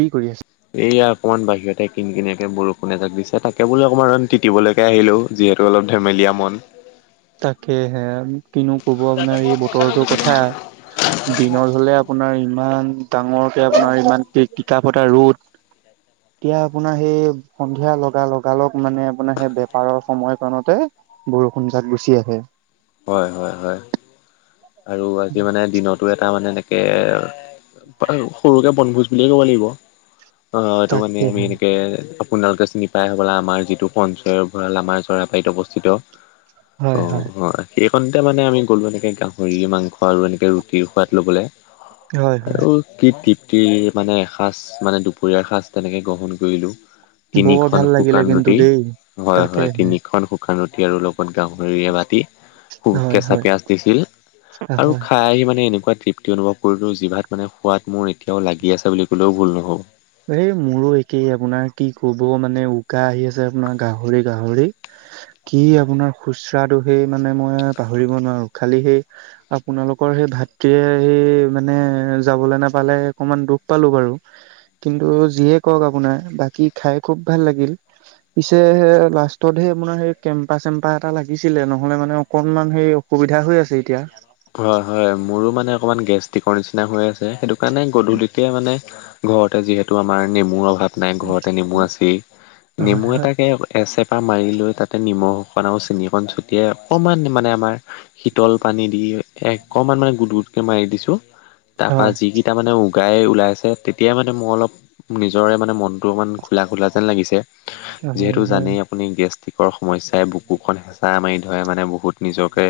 কি কৰি আছে? এইয়া অকমান বাহিৰতে কিন কিনিয়াকে বৰষুণ এজাক দিছে। তাকে বোলো অকমান তিতিবলেকে আহিলোঁ। যিহেতু অলপ ধেমেলীয়া মন। তাকেহে। কিনো ক'ব আপোনাৰ এই বতৰটোৰ কথা, দিনত হলে আপোনাৰ ইমান ডাঙৰকে আপোনাৰ ইমান তিকা ফটা ৰ'দ। [inaudible] এতিয়া আপোনাৰ সেই সন্ধিয়া লগা লগালগ মানে আপোনাৰ সেই বেপাৰৰ সময় কণতে বৰষুণ জাক গুচি আহে। হয় হয় হয়। আৰু আজি মানে দিনতো এটা মানে এনেকে সৰুকে বনভোজ বুলিয়ে ক'ব লাগিব অঁ এইটো মানে আমি তাকেহে এনেকে, আপোনালোকে চিনি পাই হ'বলা। আমাৰ যিটো পঞ্চয়ৰ ভৰাল আমাৰ চৰাবাৰীত অৱস্থিত। অ, হয় সেইখনতে মানে আমি গ'লোহেঁতেন সেই গাওঁ। ভৰি মাংস আৰু এনেকে ৰুটিৰ সোৱাদ লবলে। হয় হয় আৰু কি তৃপ্তিৰ মানে এসাঁজ মানে দুপৰীয়াৰ এসাঁজ তেনেকে গ্ৰহণ কৰিলোঁ। বৰ তিনিখন ভাল লাগিলে শুকান কিন্তু ৰুটি। দেই। হয়, হয় তাকেহে তিনিখন শু শুকান ৰুটি আৰু লগত গাহৰি এবাতি হয় কেঁচা হয় পিয়াঁজ দিছিল আৰু হয়। খা খাই আহি মানে এনেকুৱা তৃপ্তি অনুভৱ কৰিলোঁ জিভাত মানে সোৱাদ মোৰ এতিয়াও লাগি আছে বুলি ক'লেও ভুল নহ'ব। এই মোৰো একেই আপোনাৰ কি কব মানে উকা আহি আছে আপোনাৰ গাহৰি গাহৰি। কি আপোনাৰ শুস্ৰাদটো সেই মানে মই পাহৰিব নোৱাৰো খালি সেই, আপোনালোকৰ সেই ভাতৃয়ে সেই মানে যাবলৈ নাপালে অকনমান দুখ পালো বাৰু কিন্তু যিয়ে কৰক আপোনাৰ বাকী খাই খুব ভাল লাগিল। পিছে লাষ্টত হে আপোনাৰ সেই কেম্পা চেম্পা এটা লাগিছিলে নহলে মানে অকনমান হে অসুবিধা হৈ আছে এতিয়া। ধৰা হয় মোৰো মানে অকণমান গেষ্ট্ৰিকৰ নিচিনা হৈ আছে সেইটো কাৰণে গধূলিকে মানে, ঘৰতে যিহেতু আমাৰ নেমুৰ অভাৱ নাই ঘৰতে নেমু আছে হয় নেমু হয় এটাকে, এচেপা মাৰি লৈ তাতে নিমখকণ আৰু চেনিকণ ছটিয়াই অকণমান মানে আমাৰ, শীতল পানী দি অকণমান মানে গুট গুটকে মাৰি দিছো তাৰ পৰা হয় যি। এতিয়া মানে উগাই ওলাইছে তেতিয়াই মানে মোৰ অলপ, নিজৰে মানে মনতটো অকমান খোলা খোলা যেন লাগিছে। হয় যিহেতু হয় জানেই আপুনি গেষ্টিকৰ সমস্যাই বুকুখন হেঁচা মাৰি ধৰে মানে বহুত। নিজকে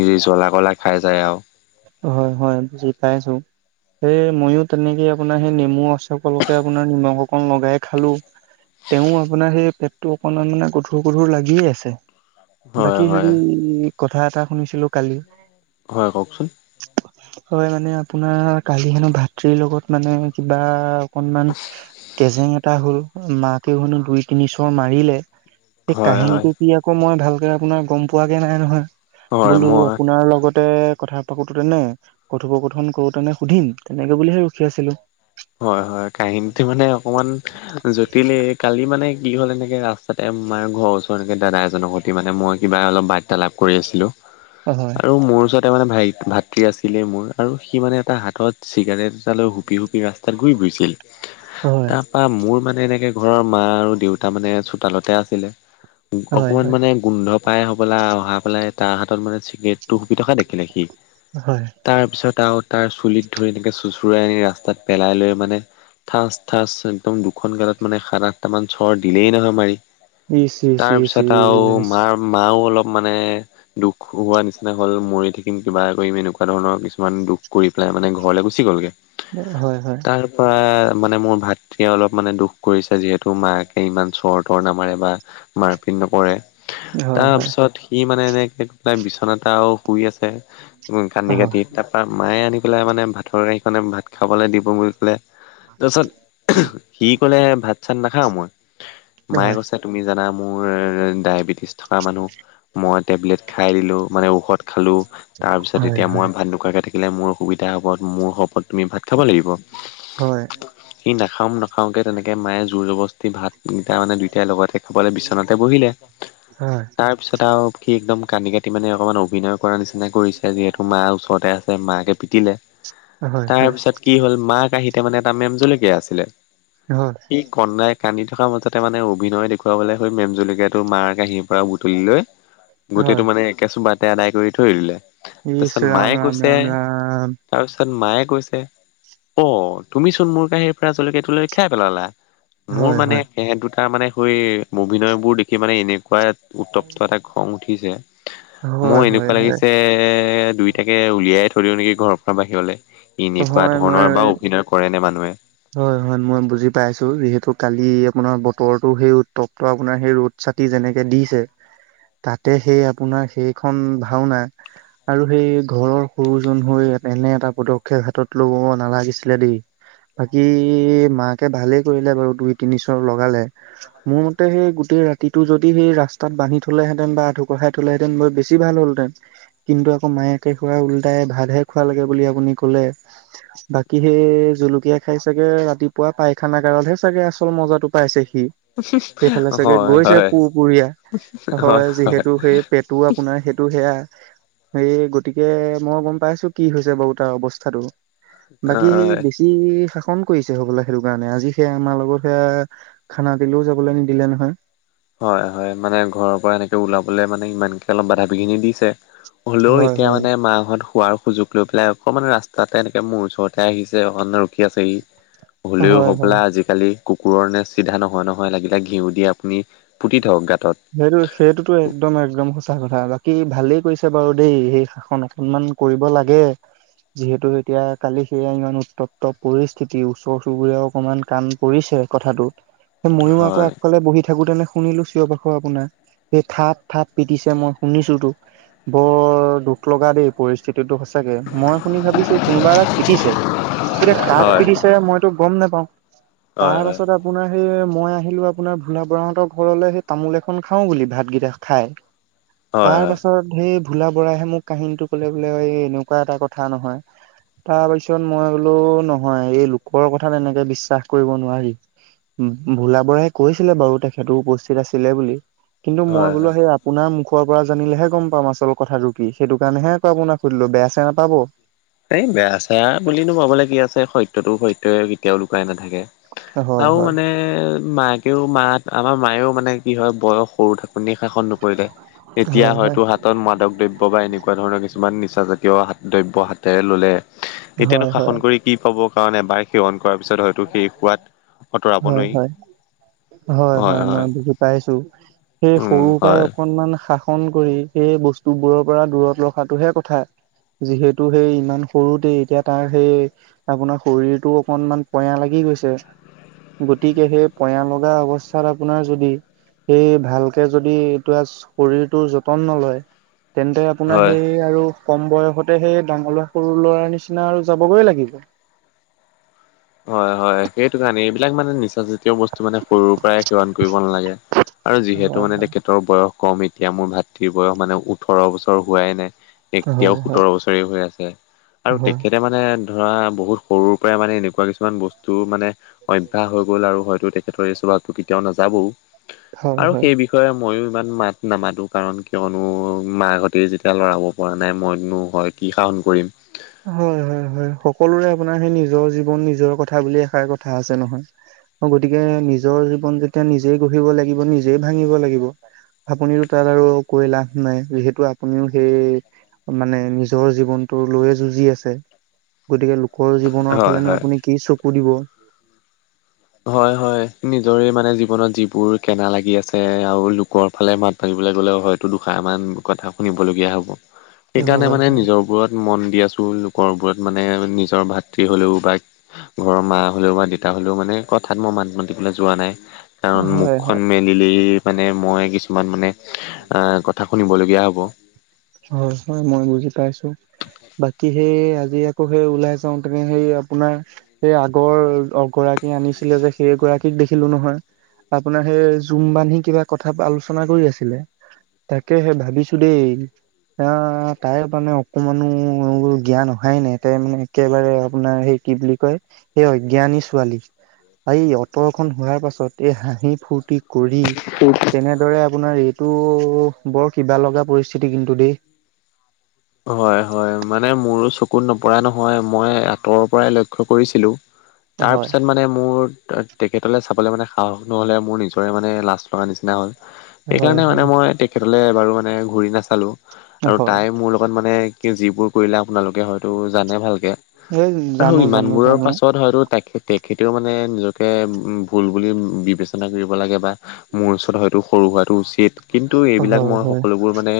নিজে জ্বলা কলাই খাই যায় আৰু হয় হয় বুজি পাইছো সেই মই তেনেকে আপোনাৰ সেই নেমু সকলকে আপোনাৰ নিমখ অকণ লগাই খালো। তেওঁ আপোনাৰ সেই পেটটো অকমান মানে গধুৰ গধুৰ লাগিয়ে আছে। হয় বাকী হয় হেৰি কথা এটা শুনিছিলো কালি। হয় কওঁকচোন। হয় মানে আপোনাৰ কালি হেনো ভাতৃৰ লগত মানে কিবা। অকনমান তেজেং এটা হ'ল মাকে হেনো দুই তিনি চৰ মাৰিলে। সেই হয় হয় কাহিনীটো কি আকৌ মই ভালকে আপোনাৰ গম পোৱাকে নাই নহয়। হয় বোলো মই আপোনাৰ লগতে কথা, [unintelligible] কথোপকথন কৰোতেনে সুধিম তেনেকে বুলিহে ৰখি আছিলো। হয় হয় কাহিনীটো মানে অকমান। জটিল কালি মানে কি হ'ল এনেকে ৰাস্তাতে আমাৰ ঘৰৰ ওচৰ এনেকে দাদা এজনক, মানে মই কিবা অলপ বাৰ্তা লাভ কৰি আছিলোঁ। হয় হয়। আৰু মোৰ ওচৰতে মানে ভাই ভাতৃ আছিলে মোৰ আৰু সি মানে এটা হাত চিগাৰেট এটা লৈ হুপি হুপি ৰা তাত ঘূৰি ফুৰিছিল হয় ত পা মোৰ মানে এনেকে ঘৰৰ মা আৰু দেউতা মানে চোতালতে আছিলে হয় অকমান হয় মানে, গোন্ধ পাই হবা অহা পেলাই তাৰ হাতত মানে চিগৰেটো হুপি থকা দেখিলে সি। হয় তাৰ পিছত আৰু তাৰ চুলিত ধৰি এনেকে চোচৰাই আনি ৰাস্তাত পেলাই লৈ মানে। ঠাঁচ ঠাঁচ একদম দুখন গালত মানে সাত আঠটামান চৰ দিলেই নহয় মাৰি। ইচ ইচ ইচ তাৰপিছত আৰু ইচ মাৰ, মাও অলপ মানে দুখ হোৱা নিচিনা হ'ল মৰি থাক ম কিবা কৰিম এনেকুৱা ধৰণৰ কিছুমান দুখ কৰি পেলাই মানে ঘৰলৈ গুচি গ'লগে। হয় হয়। তাপা মানে মোৰ ভাতৃয়ে অলপ মানে দুখ কৰিছে যিহেতু মাকে, ইমান চৰ-টৰ নামাৰে বা মাৰপিট নকৰে। হয় হয় তাৰপিছত সি মানে এনেকে তাৰ বিচনাত আৰু শুই আছে। ও কান্দি হয় কাটি তাৰ পা মায়ে আনি পেলাই মানে ভাতৰ কাঁহীখনে ভাত খাবলৈ দিব বুলি ক'লে। তাৰছত সি ক'লে ভাত চাত নাখাও মই। মায়ে হয় কৈছে তুমি জানা মোৰ ডায়েবেটিছ থকা মানুহ। মই টেবলেট খাই দিলো মানে ঔষধ খালো তাৰ পিছত হয় এতিয়া হয় মই ভাত নোখোৱাকে থাক, থাকিলে মোৰ অসুবিধা হ'ব মোৰ শপত তুমি ভাত খাব লাগিব। হয়। সি নাখাও নাখাও কে তেনেকে মায়ে জোৰ জবস্তি ভাতকিটা মানে দুইটাই লগতে ক'লে বিচনাতে বহিলে। হয় তাৰ তাৰপিছত আৰু সি একদম কান্দি কাটি মানে অকমান অভিনয় কৰাৰ নিচিনা কৰিছে যিহেতু মা ওচৰতে আছে। মাকে পিটিলে। হয়, তাৰ হয়। পিছত কি হ'ল মাক আহি তাৰ মানে এটা মেমজলকীয়া আছিলে। হয় সি কনাই কান্দি থকা মাজতে মানে অভিনয় দেখুৱাবলৈ সেই মেম জলকীয়াটো মাৰ কাঁহীৰ পৰা বুটলি লৈ গোটেইটো হয় মানে একে চোবাতে আদায় কৰি থৈ দিলে। তাৰছত ইছ ৰাম মায়ে ৰাম কৈছে ৰাম ৰাম তাৰছত মায়ে কৈছে অ তুমি চোন মোৰ কাঁহীৰ পৰা জলকীয়াটো লৈ খাই পেলালা। মোৰ হয় মানে হয় সেহেঁত দুটাৰ মানে সৈ অভিনয়বোৰ দেখি মানে এনেকুৱাই উত্তপ্ত এটা খং উঠিছে। হয় মোৰ হয় এনেকুৱা হয় লাগিছে দুইটাকে উলিয়াই থৈ থৈ দিও নেকি ঘৰৰ পৰা বাহিৰলে। এনেকুৱা হয় মই ধৰণৰ বাও অভিনয় কৰে নে মানুহে? হয়, হয় মই বুজি পাইছো। যিহেতু কালি আপোনাৰ বতৰটো সেই উত্তপ্ত, আপোনাৰ সেই ৰ'দ ছাটি যেনেকে দিছে তাতে সেই আপোনাৰ সেইখন ভাওনা আৰু সেই ঘৰৰ সৰুজন হৈ এনে এটা পদক [unintelligible] হাতত লবও নালাগিছিলে দেই। বাকী মাকে ভালেই কৰিলে বাৰু দুই, তিনি চৰ লগালে। মোৰ মতে সেই গোটেই ৰাতিটো যদি সেই ৰাস্তাত বান্ধি থ'লেহেতেন বা আঠুকঢ়াই থ'লেহেতেন মই বেছি বেছি ভাল হ'লহেতেন। কিন্তু আকৌ মায়েকে পুৰা উল্টাই ভাতহে খুৱালেগে বুলি আপুনি ক'লে। বাকী সেই জলকীয়া খাই চাগে ৰাতিপুৱা পায়খানাগাৰতহে চাগে আচল মজাটো পাইছে সি। সেইফালে চাগে হয় গৈছে হয় পোহপুৰীয়া, হয় যিহেতু সেই পেট টো আপোনাৰ সেইটো সেয়া। সেই গতিকে মই গম পাইছো কি হৈছে বাৰু তাৰ অৱস্থা। টো বাকী সে হয় বিছ আজি শাসন কৰিছে হবলা। সেইটো কাৰণে আজি সেয়া আমাৰ লগৰ সেইয়া খানা দিলেও যাবলৈ নিদিলে নহয়। হয়, হয় মানে ঘৰৰ পৰা এনেকে ওলাবলৈ মানে ইমানকে অলপ বাধা বিঘিনি দিছে। হ'লেও হয় এতিয়া হয় মানে মাহঁত শোৱাৰ সুযোগ লৈ পেলাই অকমান ৰাস্তাতে এনেকে মোৰ ওচৰতে আহিছে, অকণ ৰখি আছেহি। হ'লেও হয় হয় হ'বলা আজি-কালি কুকুৰৰ নে চিধা নহয় নহয়। লাগিলে ঘিউ দি আপুনি পুতি থওক গাঁতত। সেইটো সেইটোতো একদম একদম সঁচা কথা। বাকী ভালেই কৰিছে বাৰু দেই সেই শাসন অকণমান কৰিব লাগে। যিহেতু এতিয়া কালি সেয়া ইমান উত্তপ্ত পৰিস্থিতি। ওচৰ-চুবুৰীয়াও অকমান কাণ কৰিছে কথাটো। সেই ময়ো আকৌ হয় আগফালে বহি থাকোতে নে শুনিলো চিঞৰ-বাখৰ। আকৌ আপোনাৰ সেই থাপ থাপ পিটিছে মই শুনিছোটো। বৰ দুখ লগা দেই পৰিস্থিতিটো সঁচাকে। মই শুনি ভাবিছো কোনোবা এটাক পিটিছে। এতিয়া কাক হয় পিটিছে মইতো গম নাপাও। হয় তাৰ হয় পাছত আ আপোনাৰ সেই মই আহিলো আপোনাৰ ভোলা বৰাহঁতৰ ঘৰলে সে তামোল এখন খাওঁ বুলি ভাতকেইটা খাই, হয় হয় তাৰ পাছত সেই ভোলা বৰাইহে মোক কাহিনীটো ক'লে বোলে এ এনেকুৱা এটা কথা নহয়। তাৰ পিছত মই বোলো নহয় এই লোকৰ কথা তেনেকে বিশ্বাস কৰিব নোৱাৰি। ভোলা বৰাহে কৈছিলে বাৰু তেখেতো উপস্থিত আছিলে বুলি কিন্তু মই হয় হয় বোলো সেয়া আপোনাৰ মুখৰ পৰা জানিলেহে গম পাম আচল কথাটো কি সেইটো কাৰণেহে আক আপোনাক সুধিলোঁ বেয়া চেয়া নাপাব। এই বেয়া চেয়া বোলিনো কব লে কি আছে সত্যতো সত্যই কেতিয়াও লুকাই নাথাকে। হয় হয় আও মানে মাকেও মাত আমাৰ মায়েও মানে কি হয় বয়স সৰু থাক আপুনি শাসন নকৰিলে এতিয়া হয় হয় হয়তো হাত হাতত মাদক দ্ৰব্য বা এনেকুৱা ধৰণৰ কিছুমান নিচাজাতীয় হাত দ্ৰব্য হাতেৰে ল'লে এতিয়ানো হয় শাসন হয় কৰি কি পাব। কাৰণ এবাৰ সেৱন কৰাৰ পিছত হয়তো সেই সোৱাদ আঁতৰাব হয়, নোৱাৰি হয়। হয় -হয় মই বুজি পাইছোঁ সেই উম সৰু পাই হয় অকনমান শাসন কৰি সেই বস্তুবোৰৰ পৰা দূৰত ৰখাটোহে কথা। যিহেতু সেই ইমান সৰুতে এতিয়া তাৰ সেই আপোনাৰ শৰীৰটো অকনমান পয়া লাগি গৈছে। গতিকে সেই পয় লগা অৱস্থাত আপোনাৰ যদি এই ভালকে যদি এইটো আচ শৰীৰটো যতন নলয় তেন্তে আপোনাৰ হয়। সেই আৰু কম বয়সতে সেই ডাঙৰ ল'ৰা -সৰু ল'ৰাৰ নিচিনা আৰু যাবগৈ লাগিব। হয়-হয় সেইটো কাৰণে এইবিলাক মানে নিচা জাত তেওঁ বস্তু মানে সৰুৰ পৰাই সেৱন কৰিব নালাগে আৰু যিহেতু হয় মানে তেখেত ত' বয়স কম এতিয়া মোৰ ভাতৃৰ বয়স মানে ওঠৰ বছৰ হোৱাই নাই। এতিয়াও হয় হয়। সোতৰ বছৰে হৈ আছে আৰু হয় তেখেতে মানে ধৰা বহুত সৰুৰ পৰাই মানে এনে এনেকুৱা কিছুমান বস্তু মানে অভ্যাস হৈ গ'ল আৰু হয়তো তেখেতৰ এই স্বভাৱটো কেতিয়াও নাযাবও। হয় আৰু হয়। সেই বিষ বিষয়ে ময়ো ইমান মাত নামাতোঁ কাৰণ কিয়নো মাহঁতে যেতিয়া লৰাব পৰা নাই মইনো হয় কি [unintelligible] কৰিম। হয়- হয় -হয় সকলোৰে আপোনাৰ সেই নিজৰ জীৱন নিজৰ কথা বুলি এষাৰ কথা আছে নহয়। অ, গতিকে নিজৰ জীৱন যেতিয়া নিজেই গঢ়িব লাগিব, নিজেই ভাঙিব লাগিব। আপুনিটো তাত আৰু কৈ লাভ নাই যিহেতু আপুনিও সেই মানে নিজৰ জীৱনটো লৈয়ে যুঁজ যি আছে গতিকে লোকৰ জীৱনৰ হয় ফালেনো হয়। আপুনি কি চকু দিব হয়-হয় নিজৰে মানে জীৱনত যিবোৰ কেনা লাগি আছে আৰু লোকৰ ফালে মাত ভাাবিবলৈ গ'লেও হয়তো দুষাৰমান কথা শুনিবলগীয়া হ'ব হয় সেইকাৰণে হয় মানে নিজৰবোৰত মন দি আছো লোকৰবোৰত মানে নিজৰ ভাতৃ হলেও ঘৰৰ মা হলেও বা দেতা হলেও মানে কথাত মই মাত মাতিবলৈ যোৱা নাই কাৰণ হয় হয় মুখখন ম নিলে মানে মই কিছুমান মানে আহ কথা শুনিবলগীয়া হ'ব। হয়- হয় মই বুজি পাইছোঁ বাকী সেই আজি আকৌ সেই ওলাই চাওঁ তুমি হেই আপোনাৰ সেই আগৰ গৰাকী আনিছিলে যে সেই গৰাকীক দেখিলোঁ নহয়। আপোনাৰ সেই জুম বান্ধি কিবা কথা আলোচনা কৰি আছিলে। তাকেহে ভাবিছোঁ দেই। আহ, তাই মানে অকমানো জ্ঞান অহাই নাই তাই মানে একেবাৰে আপোনাৰ সেই কি বুলি কয় এই অজ্ঞানী ছোৱালী। এই অতৰখন হোৱা। পাছত এই হাঁহি ফূৰ্তি কৰি তেনেদৰে আপোনাৰ এইটো বৰ কিবা লগা পৰিস্থিতি কিন্তু দেই। [inaudible] হয়-হয় মানে মোৰো চকুত নপৰা নহয় মই আঁতৰৰ পৰাই লক্ষ্য কৰিছিলোঁ। তাৰ হয় পিছত মানে মোৰ তেখেতলে চাবলৈ মানে সাহস নহলে মোৰ নিজৰ কৰে মানে লাজ লগাৰ নিচিনা হ'ল এইকাৰণে হয় এইকাৰণে মানে হয় মই তেখেতলে এবাৰো ঘূৰি ঘূৰি নাচালোঁ। আৰু হয় তাই মোৰ লগত মানে কি যিবোৰ কৰিলে আপোনালোকে হয়তো জানে ভালকে? এই আৰু জানো জানো ইমানবোৰৰ জানো পাছত হয়তো তাইক হে লেলে খেতেও মানে নিজকে ভুল বুলি বিবেচনা কৰিব লাগে বা মোৰ ওচৰত হয়তো সৰু হোৱাটো উচিত কিন্তু এইবিলাক হয় মই হয় সকলোবোৰ মানে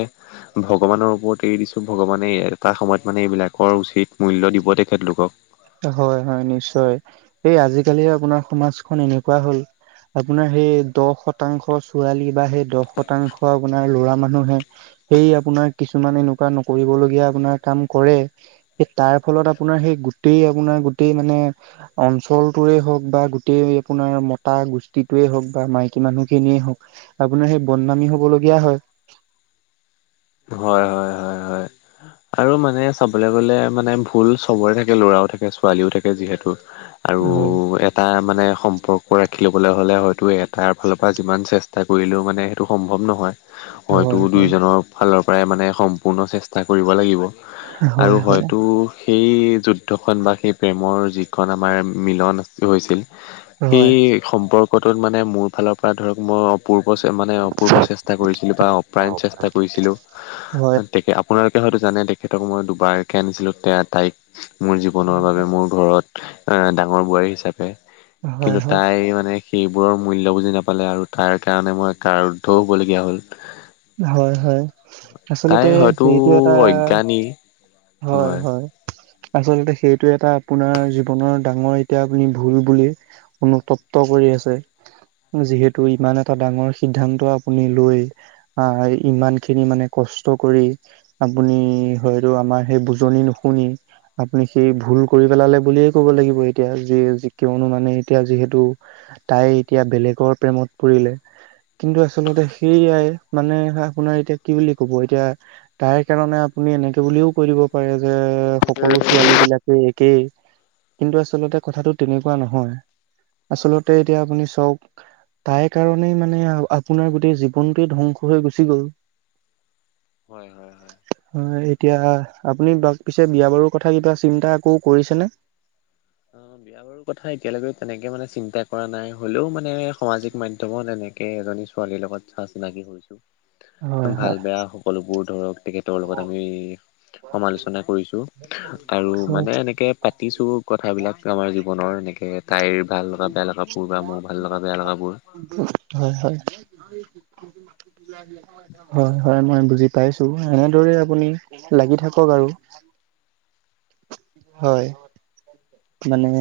ভগৱানৰ ওপৰত এৰি দিছো ভগৱানে এটা সময়ত মানে এইবিলাকৰ উচিত মূল্য দিব তেখেতলোকক। হয়-হয় নিশ্চয় এই আজিকালি আপোনাৰ সমাজখন এনেকুৱা হ'ল। আপোনাৰ সেই দহ শতাংশ ছোৱালী বা সেই দহ শতাংশ আপোনাৰ ল'ৰা মানুহে সেই আপোনাৰ কিছুমান এনেকুৱা নকৰিবলগীয়া আপোনাৰ কাম কৰে। পি বেতাৰ ফলত আপোনাৰ সেই গোতেই আপোনাৰ গোটেই মানে অঞ্চল, টোৰে হওক বা গোটেই আপোনাৰ মতা গোষ্ঠীটোৱেই হওক বা মাইকী মানুহখিনিয়ে হওক আপোনাৰ সেই বদনামী হ'বলগীয়া হয়। হয়- হয়- হয়- হয় আৰু আৰু মানে চাবলৈ গলে মানে ভুল চবৰে থাকে ল'ৰাও থাকে ছোৱালীও থাকে যিহেতু। আৰু হয় এ এটা মানে সম্পৰ্ক ৰাখি ল'বলৈ হ'লে হয়তো এটাৰ ফালৰ পৰা যিমান চেষ্টা কৰিলেও মানে সেইটো সম্ভৱ নহয়। ময়তো হয় হয় দুয়োজনৰ ফালৰ পৰাই মানে সম্পূৰ্ণ চেষ তা কৰিব লাগিব আৰু হয় হয় হয়তো সেই যুদ্ধখন বা সেই প্ৰেমৰ যিখন আমাৰ মিলন আ হৈছিল সেই হয় সম্পৰ্কটোত মানে মোৰ ফালৰ পৰা ধৰক মই পূৰ্ব মানে অপূৰ্ব চেষ্টা কৰিছিলোঁ বা অপ্ৰায়ণ চেষ্টা কৰিছিলোঁ হয় হয় তেকে আপোনালোকে হয়তো জানে তেখেতক মই দুবাৰকে আনিছিলোঁ তে তাইক। মোৰ জীৱনৰ বাবে মোৰ ঘৰত এ ডাঙৰ বোৱাৰী হিচাপে। হয় কিন্তু তাই মানে সেইবোৰৰ মূল্য বুজি নাপালে আৰু তাৰ কাৰণে মই কাৰুদ্ধও হ'বলগীয়া হ'ল। হয়-হয় তাই আচলতে হয়তো এইটো এটা অজ্ঞানী হয় হয়-হয়। আচলতে সেইটো এটা আপোনাৰ জীৱনৰ ডাঙৰ এতিয়া আপুনি ভুল বুলি অনুতপ্ত কৰি আছে। যিহেতু ইমান এটা ডাঙৰ সিদ্ধান্ত আপুনি লৈ আহ, ইমান খিনি মানে কষ্ট কৰি আপুনি হয়তো আমাৰ সেই বুজনি নুশুনি আপুনি সেই ভুল কৰি পেলালে বুলিয়ে ক'ব লাগিব এতিয়া যে কিয়নো মানে এতিয়া যিহেতু তাই এতিয়া বেলেগৰ প্ৰেমত পৰিলে কিন্তু আচলতে সেইয়াই মানে আপোনাৰ এতিয়া কি বুলি ক'ব এতিয়া তাইৰ কাৰণে আপুনি এনেকে বুলিও কৈ দিব পাৰে যে সকলো ছোৱালী বিলাকে একেই কিন্তু আচলতে কথাটো তেনেকুৱা নহয়। আচলতে এতিয়া আপুনি চাওক তাই কাৰণেই মানে আপোনাৰ গোটেই জীৱনটোয়ে ধ্বংস হৈ গুচি গ'ল। হয়- হয়-হয় হয় এতিয়া আপুনি পিছে বিয়া বাৰুৰ কথা কিবা চিন্তা আকৌ কৰিছেনে? [unintelligible] বিয়া বাৰুৰ কথা এতিয়ালৈকে তেনেকে মানে চিন্তা কৰা নাই হ'লেও মানে সামাজিক মাধ্যম ত এনেকে এজনী ছোৱালীৰ লগত চা -চিনাকি হৈছো। হয় ভাল হয় বেয়া সকলোবোৰ ধৰক তেখেতৰ লগত আমি সমালোচনা কৰিছোঁ কাৰো হয় মানে এনেকে পাতিছো কথাবিলাক আমাৰ জীৱনৰ এনেকে তাইৰ ভাল লগা বেয়া লগাবোৰ বা মোৰ ভাল লগা বেয়া লগাবোৰ। হয়- হয় হয়-হয় মই বুজি পাইচুৰ এনেদৰে আপুনি লাগি থাকক আৰু। হয় মানে